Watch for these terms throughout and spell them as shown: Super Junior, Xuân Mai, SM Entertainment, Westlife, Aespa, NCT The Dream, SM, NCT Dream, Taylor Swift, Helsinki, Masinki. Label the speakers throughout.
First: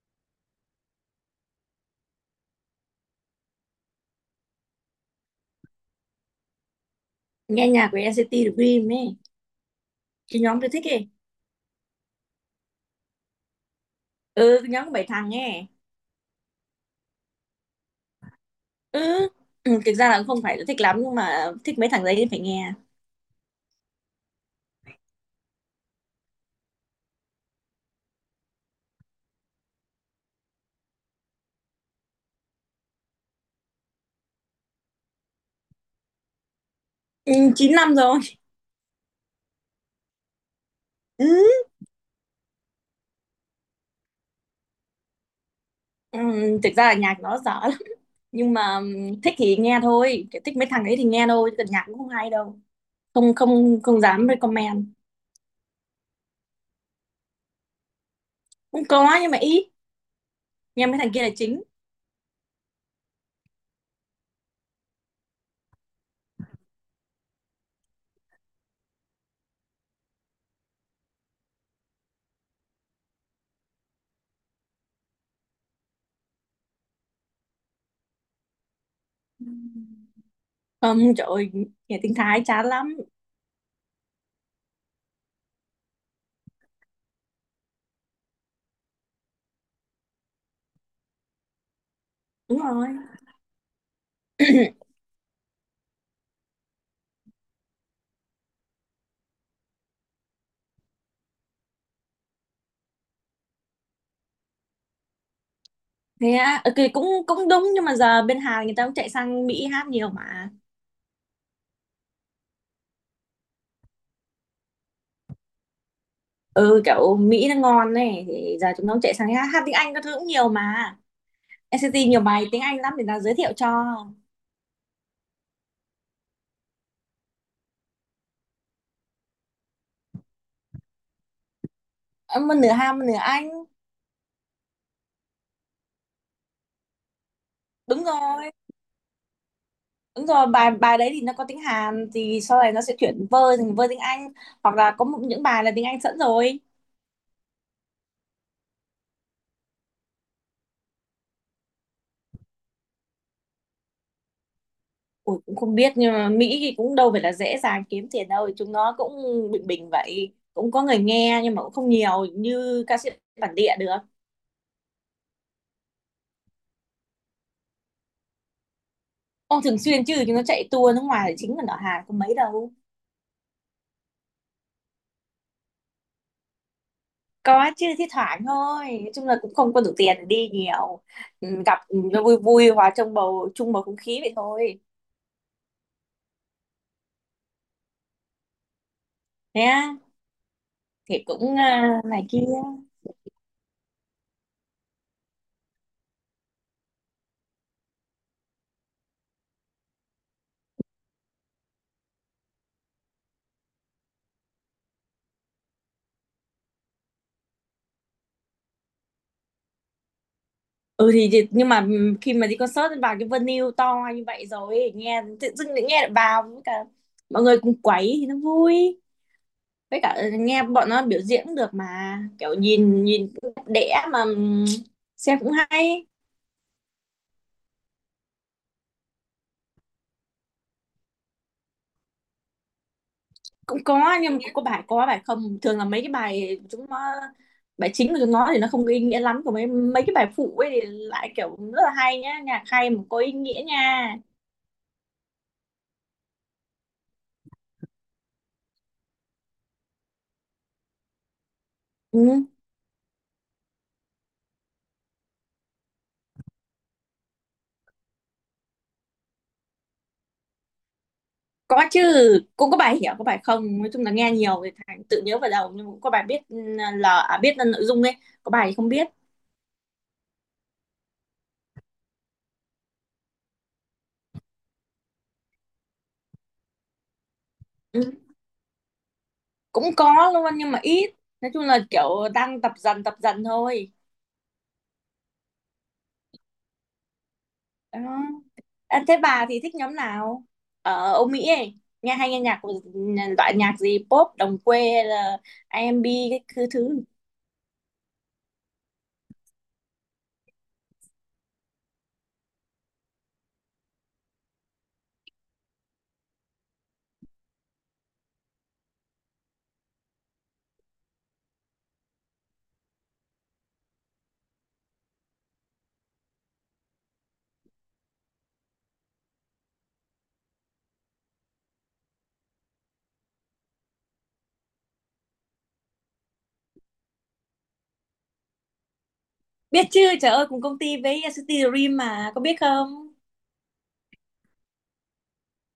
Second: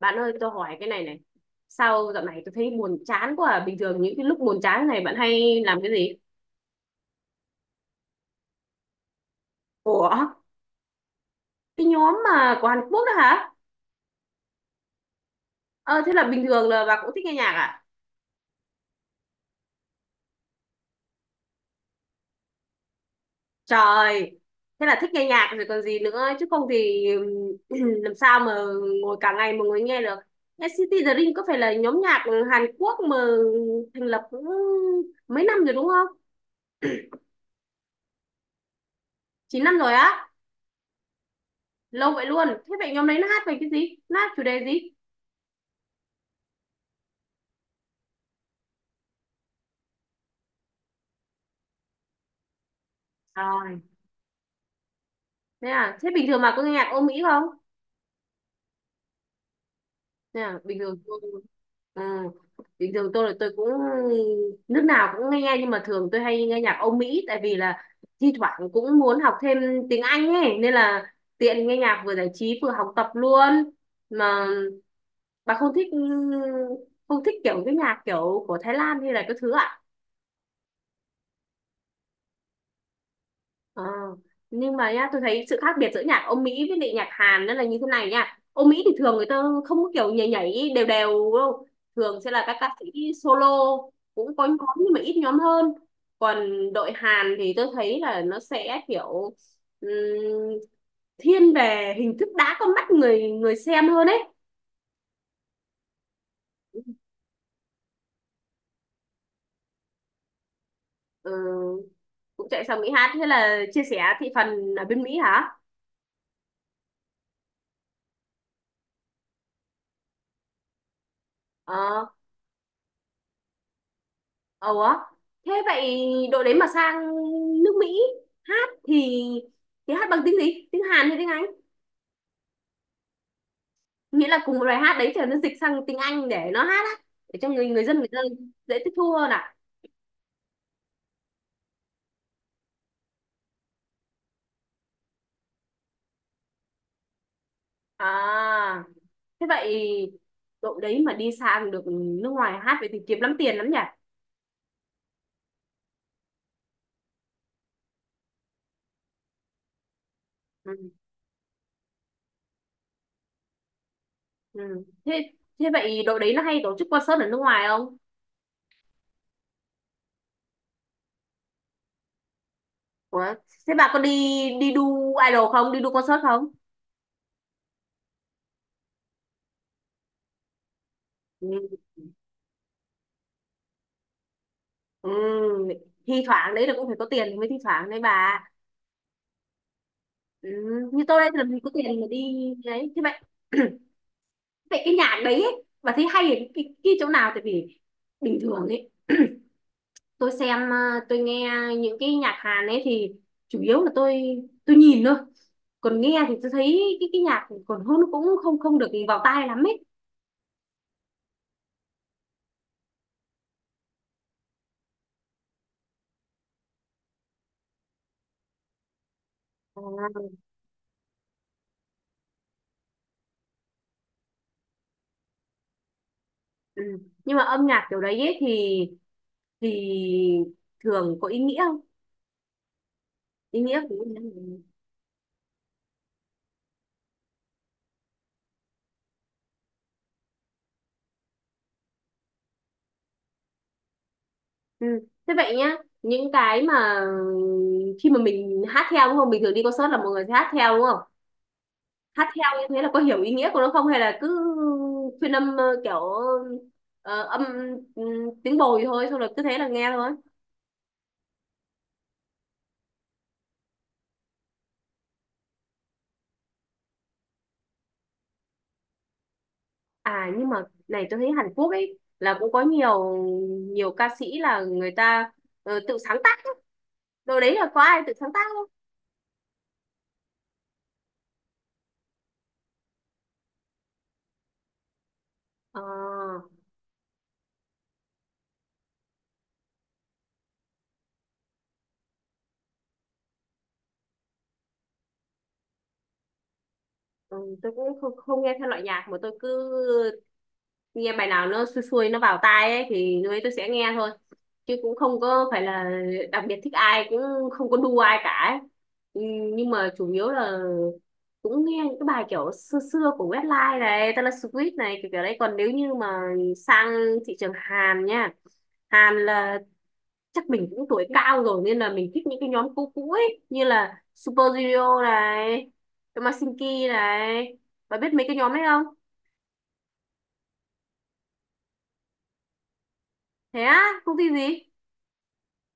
Speaker 1: Bạn ơi, tôi hỏi cái này này. Sao dạo này tôi thấy buồn chán quá à? Bình thường những cái lúc buồn chán này bạn hay làm cái gì?
Speaker 2: Nghe nhạc của NCT Dream ấy.
Speaker 1: Ủa,
Speaker 2: Cái nhóm tôi thích ấy.
Speaker 1: cái nhóm mà của Hàn Quốc đó hả?
Speaker 2: Ừ, cái nhóm của bảy thằng ấy.
Speaker 1: Ờ, thế là bình thường là bà cũng thích nghe nhạc à?
Speaker 2: Ừ. Ừ, thực ra là cũng không phải là thích lắm nhưng mà thích mấy thằng đấy thì phải nghe.
Speaker 1: Trời, thế là thích nghe nhạc rồi còn gì nữa. Chứ không thì làm sao mà ngồi cả ngày mà ngồi nghe được. NCT The Dream có phải là nhóm nhạc Hàn Quốc mà thành lập cũng mấy năm rồi đúng không?
Speaker 2: Ừ, 9 năm rồi.
Speaker 1: Chín năm rồi á?
Speaker 2: Ừ.
Speaker 1: Lâu vậy luôn. Thế vậy nhóm đấy nó hát về cái gì? Nó hát chủ đề gì?
Speaker 2: Ừ, thực ra là nhạc nó dở lắm nhưng mà thích thì nghe thôi. Kiểu thích mấy thằng đấy thì nghe thôi chứ còn nhạc cũng không hay đâu. Không,
Speaker 1: Trời.
Speaker 2: không, không dám recommend.
Speaker 1: Thế à, thế bình thường mà có nghe nhạc Âu Mỹ không?
Speaker 2: Cũng có nhưng mà ít.
Speaker 1: Thế à,
Speaker 2: Nghe mấy thằng kia là chính.
Speaker 1: à, bình thường tôi là tôi cũng nước nào cũng nghe nhưng mà thường tôi hay nghe nhạc Âu Mỹ tại vì là thi thoảng cũng muốn học thêm tiếng Anh ấy nên là tiện nghe nhạc vừa giải trí vừa học tập luôn. Mà bà không thích không thích kiểu cái nhạc kiểu của Thái Lan hay là cái thứ ạ?
Speaker 2: Không, trời ơi, nghe tiếng Thái chán lắm.
Speaker 1: Ờ, nhưng mà nhá tôi thấy sự khác biệt giữa nhạc Âu Mỹ với lại nhạc Hàn nó là như thế này nha. Âu Mỹ thì thường người ta không có kiểu nhảy nhảy đều đều đâu, thường sẽ là các
Speaker 2: Đúng
Speaker 1: ca
Speaker 2: rồi.
Speaker 1: sĩ solo, cũng có nhóm nhưng mà ít nhóm hơn. Còn đội Hàn thì tôi thấy là nó sẽ kiểu ừm, thiên về hình thức đã con mắt người người xem hơn ấy.
Speaker 2: Thế á, ok, cũng cũng đúng nhưng mà giờ bên Hàn người ta cũng chạy sang Mỹ hát nhiều mà.
Speaker 1: Ừ, cũng chạy sang Mỹ hát, thế là chia sẻ thị phần ở bên Mỹ hả?
Speaker 2: Ừ, kiểu Mỹ nó ngon này thì giờ chúng nó chạy sang hát tiếng Anh các thứ cũng nhiều mà. NCT
Speaker 1: Ờ.
Speaker 2: nhiều bài tiếng Anh lắm, để tao giới thiệu cho.
Speaker 1: Ủa, thế vậy đội đấy mà sang nước Mỹ hát thì hát bằng tiếng gì? Tiếng Hàn hay tiếng Anh?
Speaker 2: Em một nửa Hàn một nửa Anh.
Speaker 1: Nghĩa là cùng một bài hát đấy thì nó dịch sang tiếng Anh để nó hát á, để cho người người dân
Speaker 2: Đúng
Speaker 1: người ta
Speaker 2: rồi.
Speaker 1: dễ tiếp thu hơn ạ.
Speaker 2: Đúng rồi, bài bài đấy thì nó có tiếng Hàn thì sau này nó sẽ chuyển vơ thành vơ tiếng Anh. Hoặc là có những bài là tiếng Anh sẵn rồi.
Speaker 1: À, thế vậy đội đấy mà đi sang được nước ngoài hát vậy thì kiếm lắm tiền lắm nhỉ?
Speaker 2: Ủa, cũng không biết nhưng mà Mỹ thì cũng đâu phải là dễ dàng kiếm tiền đâu, chúng nó cũng bình bình vậy, cũng có
Speaker 1: Ừ.
Speaker 2: người nghe nhưng mà cũng không nhiều như ca sĩ bản địa được.
Speaker 1: Ừ. Thế thế vậy đội đấy nó hay tổ chức concert ở nước ngoài không?
Speaker 2: Ô, thường xuyên chứ, chúng nó chạy tour nước ngoài thì chính là ở Hàn có mấy đâu.
Speaker 1: Ủa, thế bà có đi đi đu idol không? Đi đu concert không?
Speaker 2: Có chứ, thi thoảng thôi, nói chung là cũng không có đủ tiền để đi nhiều. Ừ,
Speaker 1: Ừ.
Speaker 2: gặp, nó vui vui hòa trong bầu không khí vậy thôi.
Speaker 1: Ừ, thi thoảng đấy là cũng phải có tiền thì mới thi thoảng đấy bà.
Speaker 2: Nhé.
Speaker 1: ừ, Như tôi
Speaker 2: Thì
Speaker 1: đây thì làm
Speaker 2: cũng
Speaker 1: gì có tiền
Speaker 2: à,
Speaker 1: mà
Speaker 2: này kia.
Speaker 1: đi. Đấy thế vậy vậy cái nhạc đấy ấy, bà thấy hay ở cái chỗ nào tại vì bình thường ấy tôi xem tôi nghe những cái nhạc Hàn ấy thì chủ yếu là tôi nhìn thôi, còn nghe thì tôi thấy cái nhạc còn hơn cũng không không được vào tai lắm ấy.
Speaker 2: Ừ, nhưng mà khi mà đi concert vào cái venue to như vậy rồi ấy, nghe tự dưng lại nghe được vào, với cả mọi người cùng quấy thì nó vui. Với
Speaker 1: À,
Speaker 2: cả nghe bọn nó biểu diễn cũng được mà, kiểu nhìn nhìn cũng đẹp đẽ mà, xem cũng hay.
Speaker 1: ừ. Nhưng mà âm nhạc kiểu đấy ấy thì thường có ý nghĩa không, ý nghĩa
Speaker 2: Cũng
Speaker 1: của
Speaker 2: có
Speaker 1: nó là
Speaker 2: nhưng mà cũng
Speaker 1: gì?
Speaker 2: có bài không, thường là mấy cái bài chúng nó, bài chính của chúng nó thì nó không có ý nghĩa lắm, còn mấy mấy cái bài phụ ấy thì lại kiểu rất là hay nhá, nhạc hay mà có ý nghĩa nha.
Speaker 1: Ừ. Thế vậy nhá, những cái mà khi mà mình hát theo đúng không? Bình thường đi concert là mọi người sẽ hát theo đúng không? Hát
Speaker 2: Ừ.
Speaker 1: theo như thế là có hiểu ý nghĩa của nó không hay là cứ phiên âm kiểu ờ, âm ừ, tiếng bồi thôi xong rồi cứ thế là nghe thôi.
Speaker 2: Có chứ, cũng có bài hiểu có bài không, nói chung là nghe nhiều thì thành tự nhớ vào đầu, nhưng mà cũng có bài biết biết là nội dung ấy. Có bài thì không biết.
Speaker 1: À nhưng mà này tôi thấy Hàn Quốc ấy là cũng có nhiều nhiều ca sĩ là người ta tự sáng tác ấy. Đồ đấy là có ai tự
Speaker 2: Ừ.
Speaker 1: sáng tác không?
Speaker 2: Cũng có luôn nhưng mà ít, nói chung là kiểu đang tập dần thôi.
Speaker 1: Ờ,
Speaker 2: Đó. À, thế bà thì thích nhóm nào ở Âu Mỹ ấy, nghe hay nghe nhạc loại nhạc gì, pop đồng quê hay là A R&B, cái thứ thứ
Speaker 1: ừ, tôi cũng không nghe theo loại nhạc mà tôi cứ nghe bài nào nó xuôi xuôi nó vào tai ấy thì lúc ấy tôi sẽ nghe thôi, chứ cũng không có phải là đặc biệt thích ai, cũng không có đu ai cả ấy. Ừ, nhưng mà chủ yếu là cũng nghe những cái bài kiểu xưa xưa của Westlife này, Taylor Swift này kiểu kiểu đấy. Còn nếu như mà sang thị trường Hàn nha, Hàn là chắc mình cũng tuổi cao rồi nên là mình thích những cái nhóm cũ cũ ấy như là Super Junior này, Masinki này, bà biết mấy cái nhóm ấy không?
Speaker 2: Biết chứ, trời ơi, cùng công ty với City Dream mà, có biết không.
Speaker 1: Thế á, công ty gì?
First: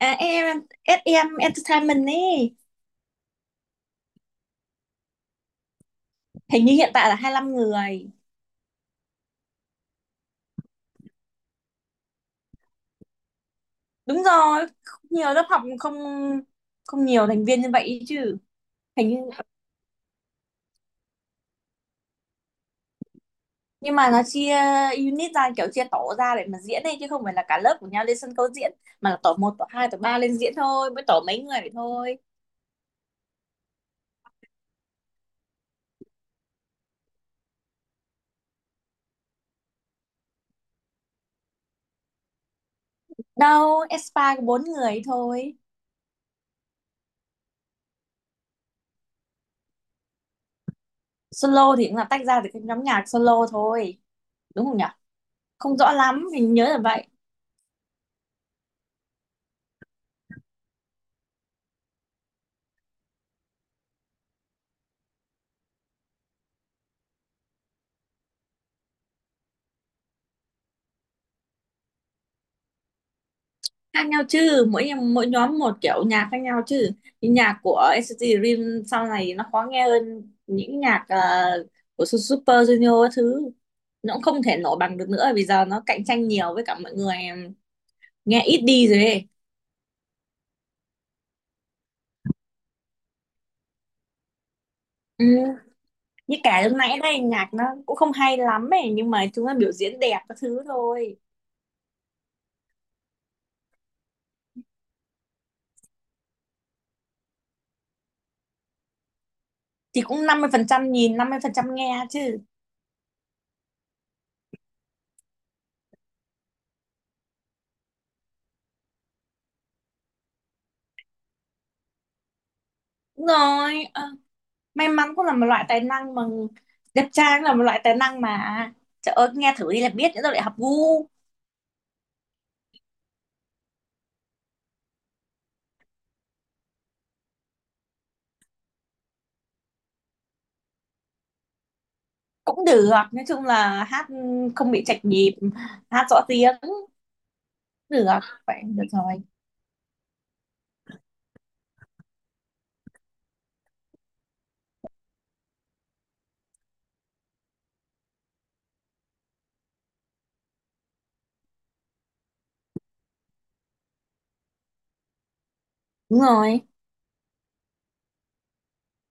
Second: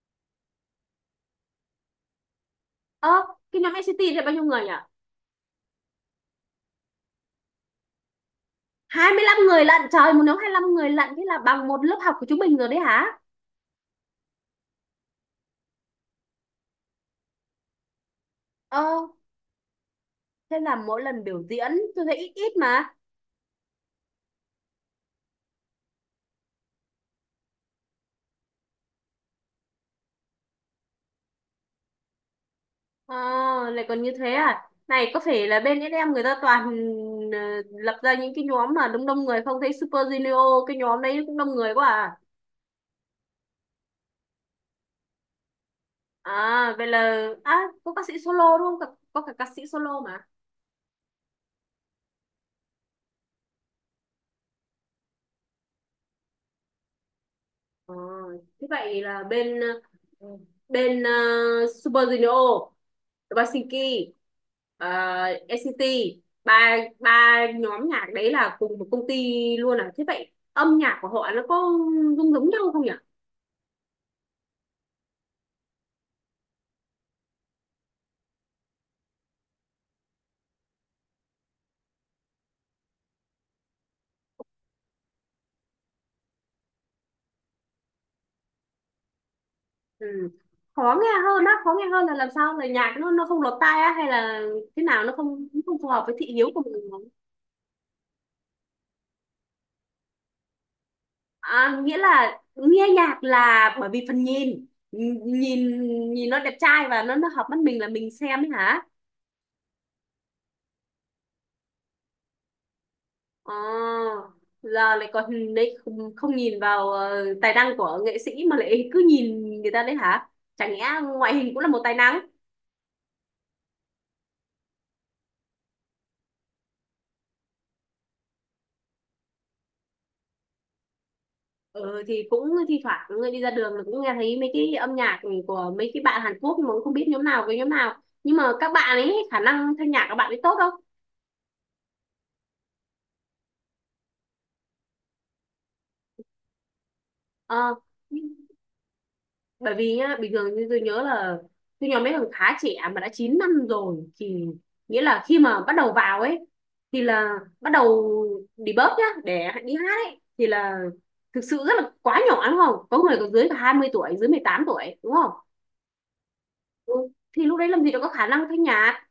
Speaker 2: À, em SM Entertainment ấy.
Speaker 1: Ơ, cái nhóm NCT là bao nhiêu người nhỉ?
Speaker 2: Hình như hiện tại là 25 người.
Speaker 1: 25 người lận, trời, một nhóm 25 người lận, thế là bằng một lớp học của chúng mình rồi đấy hả?
Speaker 2: Đúng rồi. Nhiều lớp học không, không nhiều thành viên như vậy ý chứ.
Speaker 1: Ơ,
Speaker 2: Hình như,
Speaker 1: thế là mỗi lần biểu diễn tôi thấy ít ít mà.
Speaker 2: nhưng mà nó chia unit ra, kiểu chia tổ ra để mà diễn ấy chứ không phải là cả lớp của nhau lên sân khấu diễn, mà là tổ một, tổ hai, tổ 3 lên diễn thôi, mới tổ mấy người vậy thôi.
Speaker 1: Ờ, lại còn như thế à? Này, có phải là bên SM người ta toàn ờ, lập ra những cái nhóm mà đông đông người không? Thấy Super Junior, cái nhóm đấy cũng đông người quá à?
Speaker 2: Đâu, Aespa có bốn người thôi.
Speaker 1: À, vậy là... À, có ca sĩ solo đúng không? Có cả ca sĩ solo mà.
Speaker 2: Solo thì cũng là tách ra từ cái nhóm nhạc solo thôi, đúng không nhỉ. Không rõ lắm, mình nhớ là vậy.
Speaker 1: Ờ, thế vậy là ờ, bên ờ, Super Junior, Helsinki, ờ, NCT ba ba nhóm nhạc đấy là cùng một công ty luôn à? Thế vậy âm nhạc của họ nó có giống giống nhau không nhỉ?
Speaker 2: Khác nhau chứ, mỗi nhóm một kiểu nhạc khác nhau chứ. Những nhạc của NCT Dream sau này nó khó nghe hơn những nhạc của Super Junior các thứ, nó cũng không thể nổi bằng được nữa vì giờ nó cạnh tranh nhiều, với cả mọi người nghe ít đi rồi ấy.
Speaker 1: Ừ. Khó nghe hơn á, khó nghe hơn là làm sao, là nhạc nó không lọt tai á hay là thế nào, nó không
Speaker 2: Ừ.
Speaker 1: không phù hợp với thị
Speaker 2: Như
Speaker 1: hiếu của
Speaker 2: cả lúc
Speaker 1: mình?
Speaker 2: nãy đây, nhạc nó cũng không hay lắm ấy nhưng mà chúng nó biểu diễn đẹp các thứ thôi.
Speaker 1: À, nghĩa là nghe nhạc là bởi vì phần nhìn, nhìn nhìn nó đẹp trai và nó hợp mắt mình là mình xem ấy hả?
Speaker 2: Thì cũng 50% nhìn, 50% nghe chứ.
Speaker 1: Ờ, giờ lại còn đấy không, không nhìn vào tài năng của nghệ sĩ mà lại cứ nhìn người ta đấy hả? Chẳng nhẽ ngoại hình cũng là một tài năng?
Speaker 2: Đúng rồi. Ờ. May mắn cũng là một loại tài năng mà, đẹp trai là một loại tài năng mà, à, trời ơi, nghe thử đi là biết, nữa rồi lại học gu.
Speaker 1: Ừ, thì cũng thi thoảng người đi ra đường là cũng nghe thấy mấy cái âm nhạc của mấy cái bạn Hàn Quốc mà cũng không biết nhóm nào với nhóm nào, nhưng mà các bạn ấy khả năng thanh nhạc các bạn ấy tốt đâu.
Speaker 2: Cũng được, nói chung là hát không bị chạch nhịp, hát rõ tiếng cũng
Speaker 1: Ờ,
Speaker 2: được, vậy được rồi.
Speaker 1: bởi vì nhá bình thường như tôi nhớ là tôi nhóm mấy thằng khá trẻ mà đã 9 năm rồi thì nghĩa là khi mà bắt đầu vào ấy thì là bắt đầu debug nhá để đi hát ấy thì là thực sự rất là quá nhỏ đúng không, có người còn dưới cả 20 tuổi, dưới 18 tuổi đúng không?
Speaker 2: Đúng rồi.
Speaker 1: Ừ. Thì lúc đấy làm gì đâu có khả năng thanh nhạc.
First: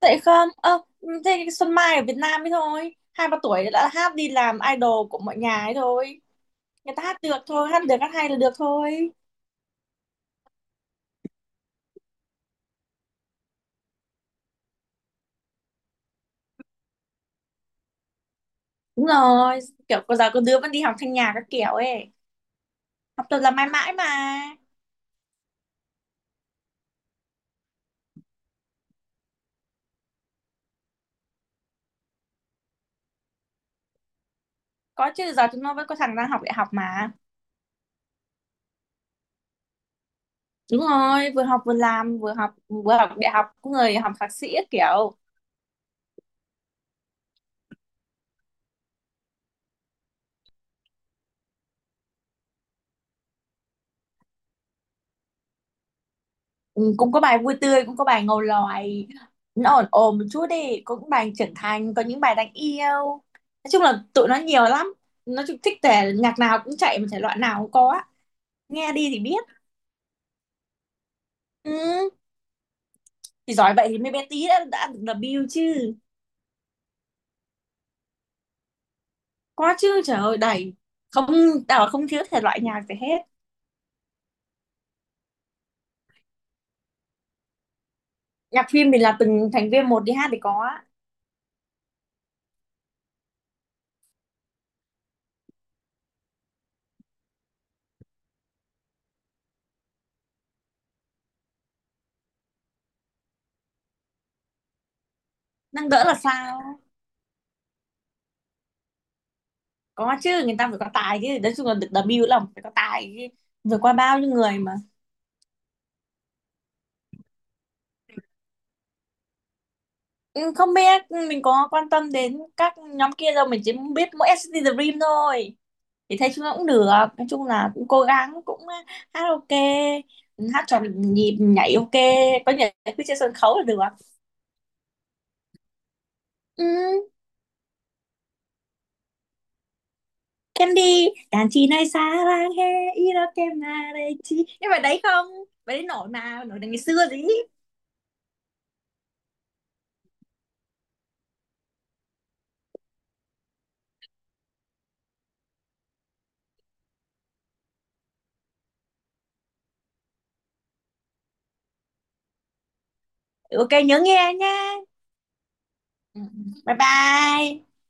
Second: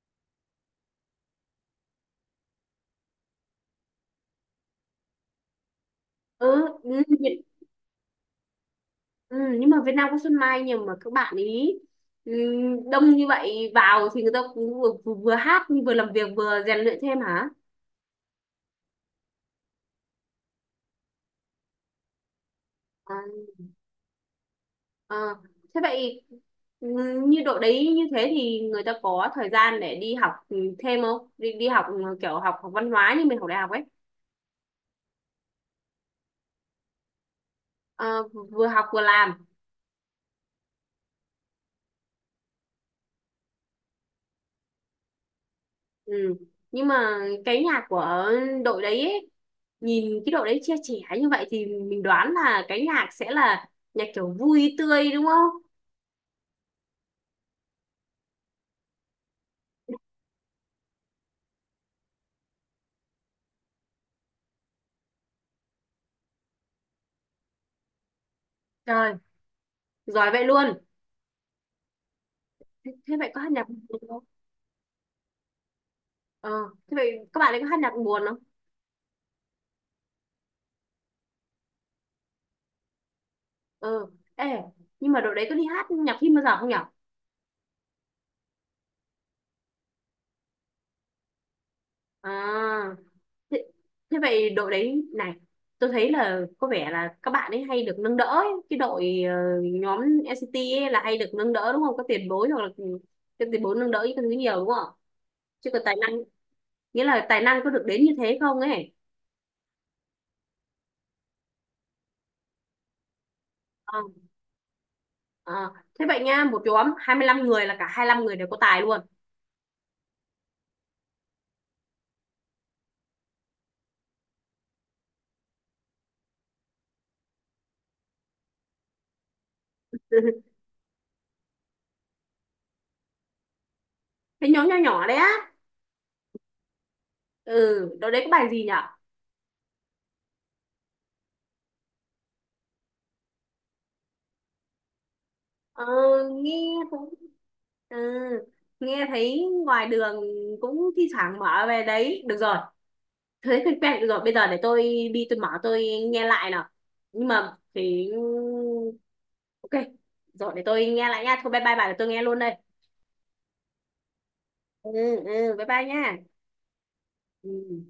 Speaker 2: Tại không, ơ, ừ, thế Xuân Mai ở Việt Nam ấy thôi, hai ba tuổi đã hát đi làm idol của mọi nhà ấy thôi,
Speaker 1: ừ,
Speaker 2: người
Speaker 1: ừ,
Speaker 2: ta hát được
Speaker 1: Việt-
Speaker 2: thôi, hát được, hát hay là được thôi.
Speaker 1: ừ, nhưng mà Việt Nam có Xuân Mai nhưng mà các bạn ý ừ, đông như vậy vào thì người ta cũng vừa hát vừa làm việc vừa rèn luyện thêm hả?
Speaker 2: Đúng rồi, kiểu bây giờ có đứa vẫn đi học thanh nhạc các kiểu ấy, học tập
Speaker 1: À.
Speaker 2: là mãi mãi mà.
Speaker 1: Ờ, thế vậy ừ, như độ đấy như thế thì người ta có thời gian để đi học thêm không? Đi Đi học kiểu học học văn hóa như mình học đại học ấy.
Speaker 2: Có chứ, giờ chúng nó vẫn có thằng đang học đại học mà.
Speaker 1: Ờ, vừa học vừa làm.
Speaker 2: Đúng rồi, vừa học vừa làm, vừa học đại học, cũng người học thạc sĩ á kiểu.
Speaker 1: Ừ. Nhưng mà cái nhà của đội đấy ấy, nhìn cái đội đấy chia trẻ như vậy thì mình đoán là cái nhạc sẽ là nhạc kiểu vui tươi đúng không?
Speaker 2: Ừ, cũng có bài vui tươi, cũng có bài ngầu lòi. Nó ổn ổn một chút đi, cũng bài trưởng thành, có những bài đáng yêu. Nói chung là tụi nó nhiều lắm. Nó chung thích thể nhạc nào cũng chạy mà thể loại nào cũng có á. Nghe đi
Speaker 1: Trời,
Speaker 2: thì biết.
Speaker 1: giỏi vậy luôn.
Speaker 2: Ừ,
Speaker 1: Thế vậy có hát
Speaker 2: thì
Speaker 1: nhạc
Speaker 2: giỏi vậy thì
Speaker 1: buồn
Speaker 2: mấy
Speaker 1: không?
Speaker 2: bé tí đã được debut chứ.
Speaker 1: Ờ, thế vậy các bạn ấy có hát nhạc buồn không?
Speaker 2: Có chứ, trời ơi đầy. Không, tao là không thiếu thể loại nhạc gì hết.
Speaker 1: Ờ, ê, nhưng mà đội đấy có đi hát nhạc phim bao giờ không nhở?
Speaker 2: Nhạc phim thì là từng thành viên một đi hát thì có á.
Speaker 1: À. Thế Thế vậy đội đấy này, tôi thấy là có vẻ là các bạn ấy hay được nâng đỡ ấy. Cái đội nhóm NCT ấy là hay được nâng đỡ đúng không, có tiền bối hoặc là cái tiền bối nâng đỡ cái thứ nhiều đúng không, chứ còn
Speaker 2: Năng
Speaker 1: tài
Speaker 2: đỡ
Speaker 1: năng
Speaker 2: là sao?
Speaker 1: nghĩa là tài năng có được đến như thế không ấy?
Speaker 2: Có chứ, người ta phải có tài chứ, nói chung là được W là phải có tài chứ, rồi qua
Speaker 1: Ờ,
Speaker 2: bao nhiêu người mà.
Speaker 1: ờ. Thế vậy nha một nhóm 25 người là cả 25 người đều có tài luôn?
Speaker 2: Ừ, không biết, mình có quan tâm đến các nhóm kia đâu, mình chỉ biết mỗi SCT The Dream thôi. Thì thấy chúng nó cũng được, nói chung là cũng cố gắng cũng, à, hát ok, hát tròn, nhịp nhảy ok, có nhảy cứ trên sân khấu là được.
Speaker 1: Cái nhóm nhỏ nhỏ đấy á.
Speaker 2: Ừ,
Speaker 1: Ừ đội đấy có bài gì nhở?
Speaker 2: Candy đàn chị này, xa làng he, iroke mà đây chi, nhưng mà đấy không, bài đấy
Speaker 1: Ờ,
Speaker 2: nổi mà
Speaker 1: nghe
Speaker 2: nổi từ ngày xưa
Speaker 1: cũng
Speaker 2: gì.
Speaker 1: ừ, nghe thấy ngoài đường cũng thi thoảng mở về đấy được rồi, thế thì quen rồi. Bây giờ để tôi đi, tôi mở tôi nghe lại nào. Nhưng mà thì Ok rồi để tôi nghe lại nha. Thôi bye bye bà, để tôi nghe luôn đây.
Speaker 2: Ok, nhớ nghe nha.
Speaker 1: Ừ. Ừ bye bye nha.
Speaker 2: Ừ, ừ. Bye bye.
Speaker 1: Ừ.